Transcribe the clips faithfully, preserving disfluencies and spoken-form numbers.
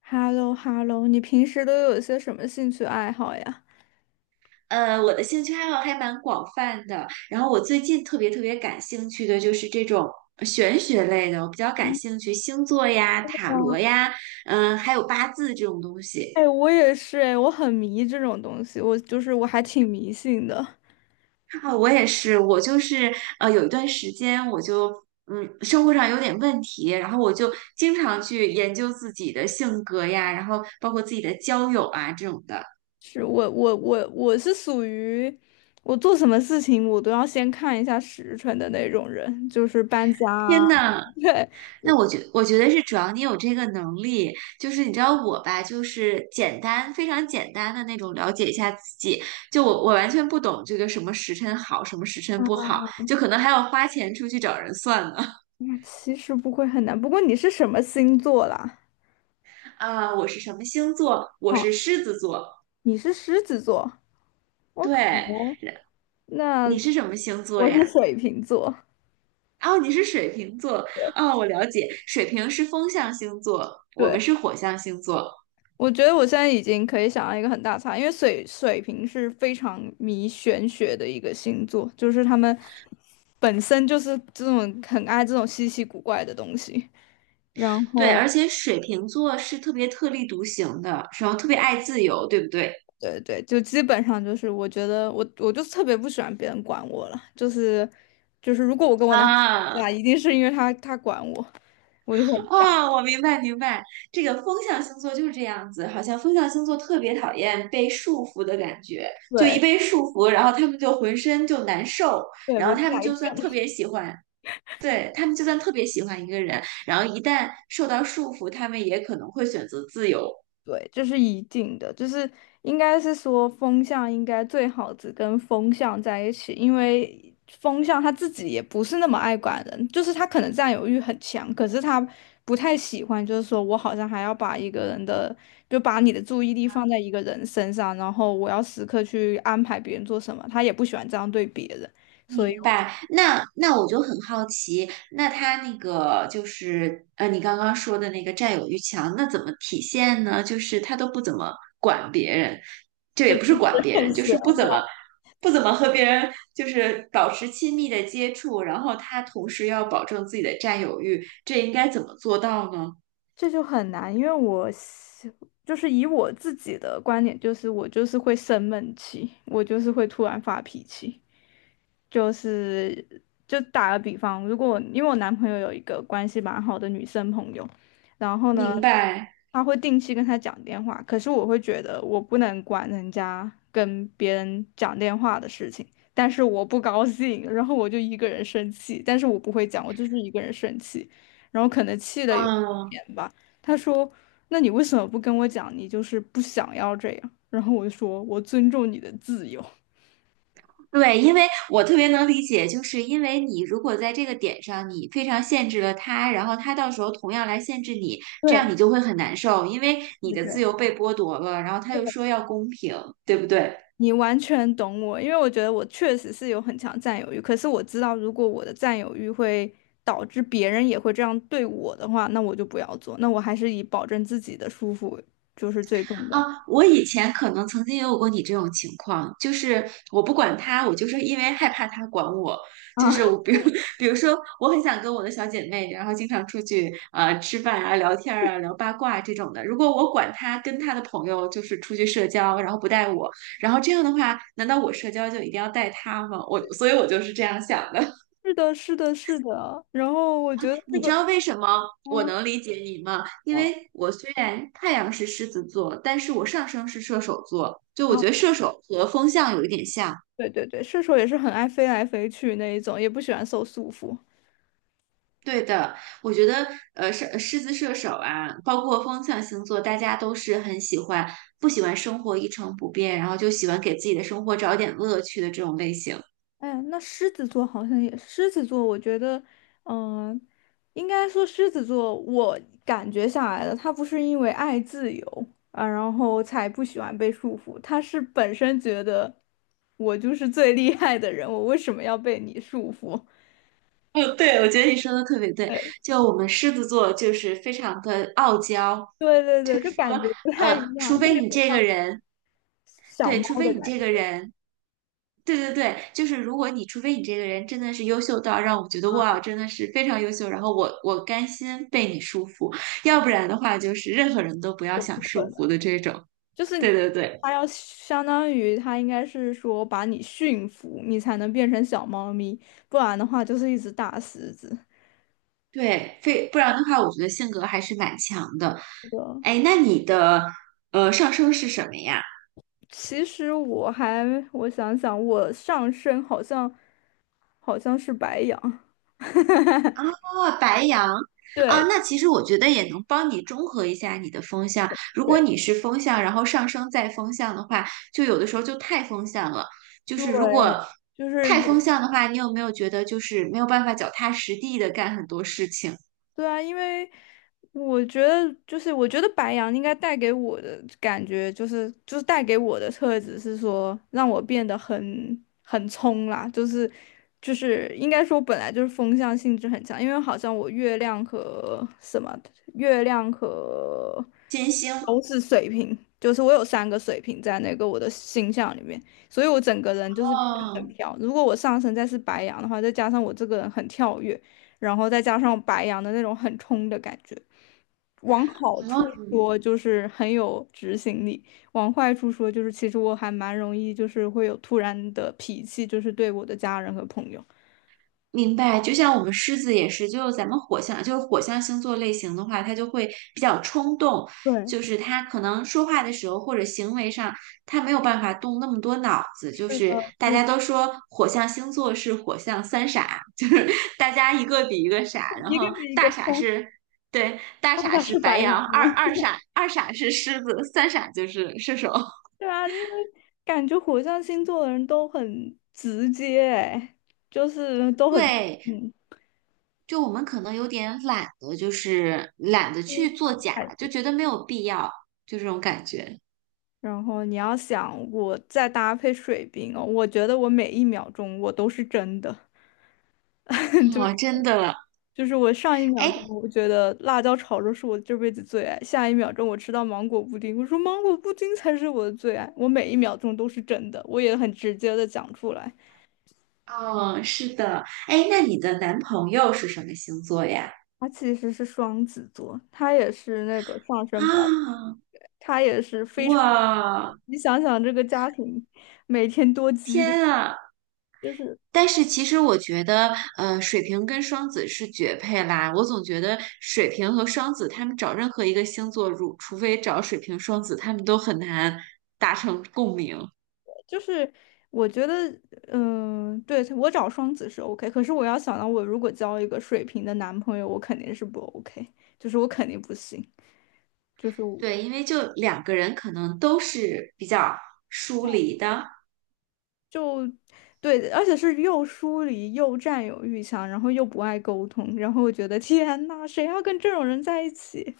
h e l l o h e l l o 你平时都有些什么兴趣爱好呀？呃，我的兴趣爱好还蛮广泛的。然后我最近特别特别感兴趣的就是这种呃玄学类的，我比较感兴趣星座呀、塔哇。罗呀，嗯、还有八字这种东西。哎，我也是，哎，我很迷这种东西，我就是我还挺迷信的。啊，我也是，我就是呃，有一段时间我就嗯，生活上有点问题，然后我就经常去研究自己的性格呀，然后包括自己的交友啊这种的。是我我我我是属于我做什么事情我都要先看一下时辰的那种人，就是搬家啊。天呐，对。那我觉我觉得是主要你有这个能力，就是你知道我吧，就是简单非常简单的那种了解一下自己，就我我完全不懂这个什么时辰好，什么时辰啊，不好，就可能还要花钱出去找人算呢。那其实不会很难。不过你是什么星座啦？啊，我是什么星座？我哦，是狮子座。你是狮子座。我 k。 对，那你是什么星座我是呀？水瓶座。哦，你是水瓶座。哦，我了解，水瓶是风象星座，我们对。是火象星座。我觉得我现在已经可以想到一个很大差，因为水水瓶是非常迷玄学的一个星座，就是他们本身就是这种很爱这种稀奇古怪的东西，然对，后而且水瓶座是特别特立独行的，然后特别爱自由，对不对？对对，就基本上就是我觉得我我就特别不喜欢别人管我了，就是就是如果我跟我男朋友啊吵架，一定是因为他他管我，我就很不想。啊！我明白明白，这个风象星座就是这样子，好像风象星座特别讨厌被束缚的感觉，就一对。被束缚，然后他们就浑身就难受，对，然我就后他们来就算特劲。别喜欢，对，他们就算特别喜欢一个人，然后一旦受到束缚，他们也可能会选择自由。对，这是一定的，就是应该是说风向应该最好只跟风向在一起，因为风向他自己也不是那么爱管人，就是他可能占有欲很强，可是他不太喜欢，就是说我好像还要把一个人的，就把你的注意力放在一个人身上，然后我要时刻去安排别人做什么，他也不喜欢这样对别人，所以明我就 白，那那我就很好奇，那他那个就是呃，你刚刚说的那个占有欲强，那怎么体现呢？就是他都不怎么管别人，这也不是管 别认人，就识。是不怎么不怎么和别人就是保持亲密的接触，然后他同时要保证自己的占有欲，这应该怎么做到呢？这就很难，因为我是就是以我自己的观点，就是我就是会生闷气，我就是会突然发脾气。就是就打个比方，如果因为我男朋友有一个关系蛮好的女生朋友，然后呢，明白，他会定期跟他讲电话，可是我会觉得我不能管人家跟别人讲电话的事情，但是我不高兴，然后我就一个人生气，但是我不会讲，我就是一个人生气，然后可能气的有一嗯，点吧，他说：那你为什么不跟我讲？你就是不想要这样？然后我就说，我尊重你的自由。对，因为我特别能理解，就是因为你如果在这个点上，你非常限制了他，然后他到时候同样来限制你，这对样你就会很难受，因为你对的对。自由被剥夺了，然后他又说要公平，对不对？你完全懂我，因为我觉得我确实是有很强占有欲，可是我知道如果我的占有欲会导致别人也会这样对我的话，那我就不要做，那我还是以保证自己的舒服就是最重啊，要。我以前可能曾经也有过你这种情况，就是我不管他，我就是因为害怕他管我，就是啊，我比如 比如说，我很想跟我的小姐妹，然后经常出去呃吃饭啊、聊天儿啊、聊八卦这种的。如果我管他跟他的朋友就是出去社交，然后不带我，然后这样的话，难道我社交就一定要带他吗？我所以我就是这样想的。是的，是的，是的。然后我觉得这你个，知道为什么我嗯。能理解你吗？因嗯。为我虽然太阳是狮子座，但是我上升是射手座，就啊，我觉得射手和风象有一点像。对对对，射手也是很爱飞来飞去那一种，也不喜欢受束缚。对的，我觉得呃，狮狮子射手啊，包括风象星座，大家都是很喜欢不喜欢生活一成不变，然后就喜欢给自己的生活找点乐趣的这种类型。哎，那狮子座好像也，狮子座，我觉得，嗯、应该说狮子座，我感觉下来的，他不是因为爱自由啊，然后才不喜欢被束缚，他是本身觉得我就是最厉害的人，我为什么要被你束缚？嗯，对，我觉得你说的特别对。就我们狮子座就是非常的傲娇，对对对，就感觉不太一呃，样，除就有非点你这像个人，小对，猫除非的你感这个人。对对对，就是如果你除非你这个人真的是优秀到让我觉得哇，真的是非常优秀，然后我我甘心被你束缚，要不然的话就是任何人都不要觉。想束缚不，的这种。就是对对对它要相当于它应该是说把你驯服，你才能变成小猫咪，不然的话就是一只大狮子。对，非不然的话，我觉得性格还是蛮强的。是的。哎，那你的呃上升是什么呀？其实我还，我想想，我上身好像好像是白羊。哦，白羊啊，对。那其实我觉得也能帮你中和一下你的风向。如果对你是风向，然后上升再风向的话，就有的时候就太风向了。就对，是如果就是太风有。向的话，你有没有觉得就是没有办法脚踏实地的干很多事情？对啊，因为我觉得就是我觉得白羊应该带给我的感觉就是就是带给我的特质是说让我变得很很冲啦，就是就是应该说本来就是风象性质很强，因为好像我月亮和什么月亮和金星，都是水瓶，就是我有三个水瓶在那个我的星象里面，所以我整个人就是变得很哦，飘。如果我上升再是白羊的话，再加上我这个人很跳跃，然后再加上白羊的那种很冲的感觉，往好处说就是很有执行力，往坏处说就是其实我还蛮容易就是会有突然的脾气，就是对我的家人和朋友。明白，就像我们狮子也是，就咱们火象，就是火象星座类型的话，它就会比较冲动，对，就是他可能说话的时候或者行为上，他没有办法动那么多脑子。就是是的，大是家都说火象星座是火象三傻，就是大家一个比一个傻，然一后个比一个大傻冲。是，对，大爸傻爸是是白白羊羊，吗？二二傻二傻是狮子，三傻就是射手。对啊，因为感觉火象星座的人都很直接，哎，就是都很对，嗯，就我们可能有点懒得，就是懒得低去做调假，太多。就觉得没有必要，就这种感觉。然后你要想，我再搭配水瓶哦，我觉得我每一秒钟我都是真的，就是哦，真的，就是我上一秒钟哎，我觉得辣椒炒肉是我这辈子最爱，下一秒钟我吃到芒果布丁，我说芒果布丁才是我的最爱，我每一秒钟都是真的，我也很直接的讲出来。哦，是的，哎，那你的男朋友是什么星座呀？他其实是双子座，他也是那个上升白。啊，他也是非常，哇，你想想这个家庭每天多激烈。天啊！就是但是其实我觉得，呃，水瓶跟双子是绝配啦。我总觉得水瓶和双子，他们找任何一个星座，如除非找水瓶、双子，他们都很难达成共鸣。就是，我觉得，嗯、对，我找双子是 OK，可是我要想到我如果交一个水瓶的男朋友，我肯定是不 OK，就是我肯定不行，就是我对，因为就两个人可能都是比较疏离的。就对，而且是又疏离又占有欲强，然后又不爱沟通，然后我觉得天呐，谁要跟这种人在一起？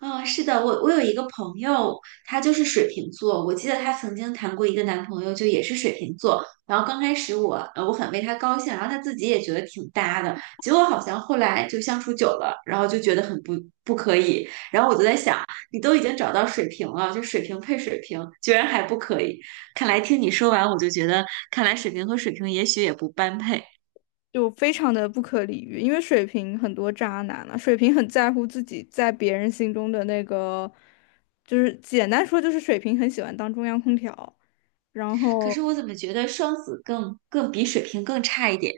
嗯，是的，我我有一个朋友，他就是水瓶座，我记得她曾经谈过一个男朋友，就也是水瓶座。然后刚开始我呃我很为他高兴，然后他自己也觉得挺搭的，结果好像后来就相处久了，然后就觉得很不不可以。然后我就在想，你都已经找到水瓶了，就水瓶配水瓶，居然还不可以？看来听你说完，我就觉得，看来水瓶和水瓶也许也不般配。就非常的不可理喻，因为水瓶很多渣男了、水瓶很在乎自己在别人心中的那个，就是简单说就是水瓶很喜欢当中央空调。然可后是我怎么觉得双子更更比水瓶更差一点？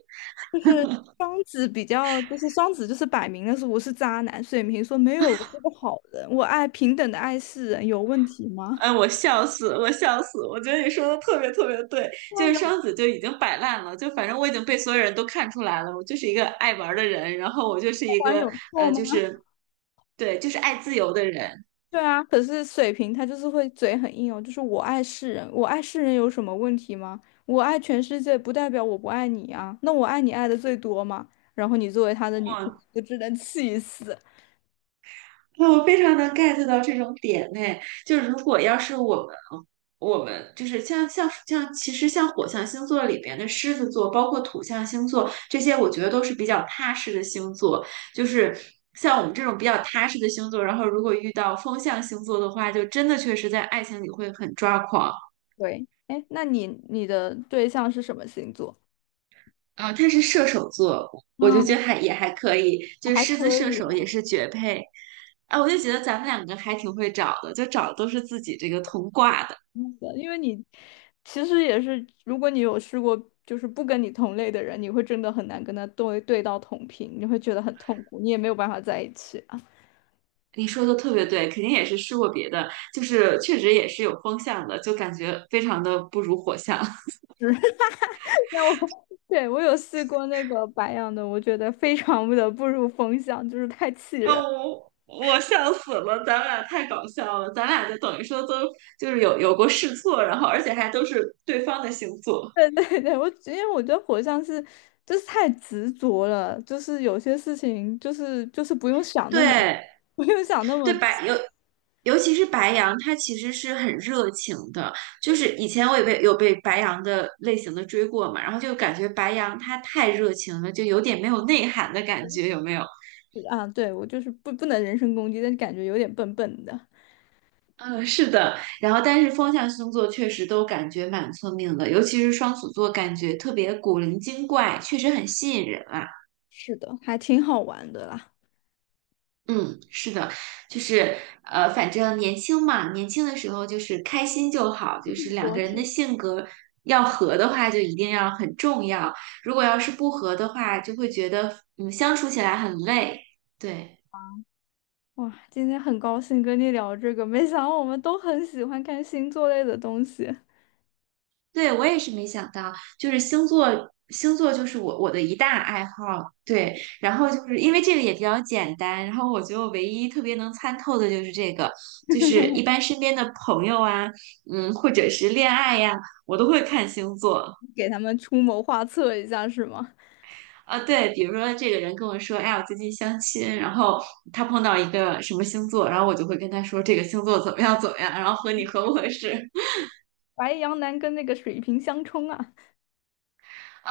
双子比较就是双子就是摆明了是我是渣男，水瓶说没有，我是个好人，我爱平等的爱世人，有问题吗？哎，我笑死，我笑死！我觉得你说的特别特别对，就是双子就已经摆烂了，就反正我已经被所有人都看出来了，我就是一个爱玩的人，然后我就是有错一不然个有错呃，吗？就是对，就是爱自由的人。对啊，可是水瓶他就是会嘴很硬哦，就是我爱世人，我爱世人有什么问题吗？我爱全世界不代表我不爱你啊，那我爱你爱的最多嘛。然后你作为他的女朋友，就只能气死。那我非常能 get 到这种点呢，就是如果要是我们，我们就是像像像，其实像火象星座里边的狮子座，包括土象星座这些，我觉得都是比较踏实的星座。就是像我们这种比较踏实的星座，然后如果遇到风象星座的话，就真的确实在爱情里会很抓狂。对，哎，那你你的对象是什么星座？啊、他是射手座，我就觉得啊，还也还可以，就是还狮子可射以手也了。是绝配。啊，我就觉得咱们两个还挺会找的，就找的都是自己这个同挂的。嗯因为你其实也是，如果你有试过就是不跟你同类的人，你会真的很难跟他对对到同频，你会觉得很痛苦，你也没有办法在一起。啊。你说的特别对，肯定也是试过别的，就是确实也是有风向的，就感觉非常的不如火象。那我 对，我有试过那个白羊的，我觉得非常的不入风向，就是太气啊，人。我我笑死了，咱俩太搞笑了，咱俩就等于说都就是有有过试错，然后而且还都是对方的星座。对对对，我因为我觉得火象是就是太执着了，就是有些事情就是就是不用想那么对不用想那么对，白尤尤其是白羊，他其实是很热情的。就是以前我也被有被白羊的类型的追过嘛，然后就感觉白羊他太热情了，就有点没有内涵的感觉，有没有？啊，对，我就是不不能人身攻击，但是感觉有点笨笨的。嗯，是的，然后但是风象星座确实都感觉蛮聪明的，尤其是双子座，感觉特别古灵精怪，确实很吸引人啊。是的，还挺好玩的啦。嗯，是的，就是呃，反正年轻嘛，年轻的时候就是开心就好，就是两多个人的是。性格要合的话，就一定要很重要，如果要是不合的话，就会觉得嗯相处起来很累。对。哇，今天很高兴跟你聊这个，没想到我们都很喜欢看星座类的东西，对，我也是没想到，就是星座，星座就是我我的一大爱好。对，然后就是因为这个也比较简单，然后我觉得我唯一特别能参透的就是这个，就是一般身边的朋友啊，嗯，或者是恋爱呀、我都会看星座。给他们出谋划策一下是吗？啊，对，比如说这个人跟我说，哎呀，我最近相亲，然后他碰到一个什么星座，然后我就会跟他说这个星座怎么样怎么样，然后和你合不合适。白羊男跟那个水瓶相冲啊！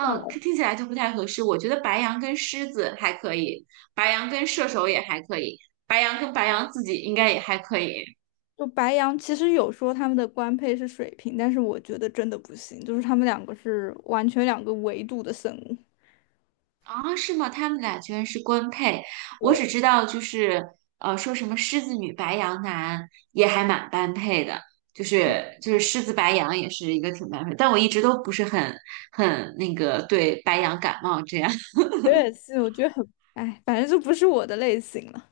笑了。听听起来就不太合适。我觉得白羊跟狮子还可以，白羊跟射手也还可以，白羊跟白羊自己应该也还可以。就白羊其实有说他们的官配是水瓶，但是我觉得真的不行，就是他们两个是完全两个维度的生物。啊，是吗？他们俩居然是官配，我对，只知道就是呃，说什么狮子女白羊男也还蛮般配的，就是就是狮子白羊也是一个挺般配，但我一直都不是很很那个对白羊感冒这样。我也是，我觉得很，哎，反正就不是我的类型了。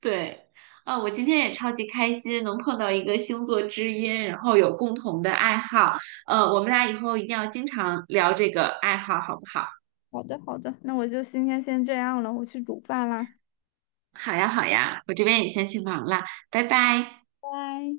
对，啊，我今天也超级开心，能碰到一个星座知音，然后有共同的爱好。呃，我们俩以后一定要经常聊这个爱好，好不好？好的，好的，那我就今天先这样了，我去煮饭啦，好呀，好呀，我这边也先去忙了，拜拜。拜拜。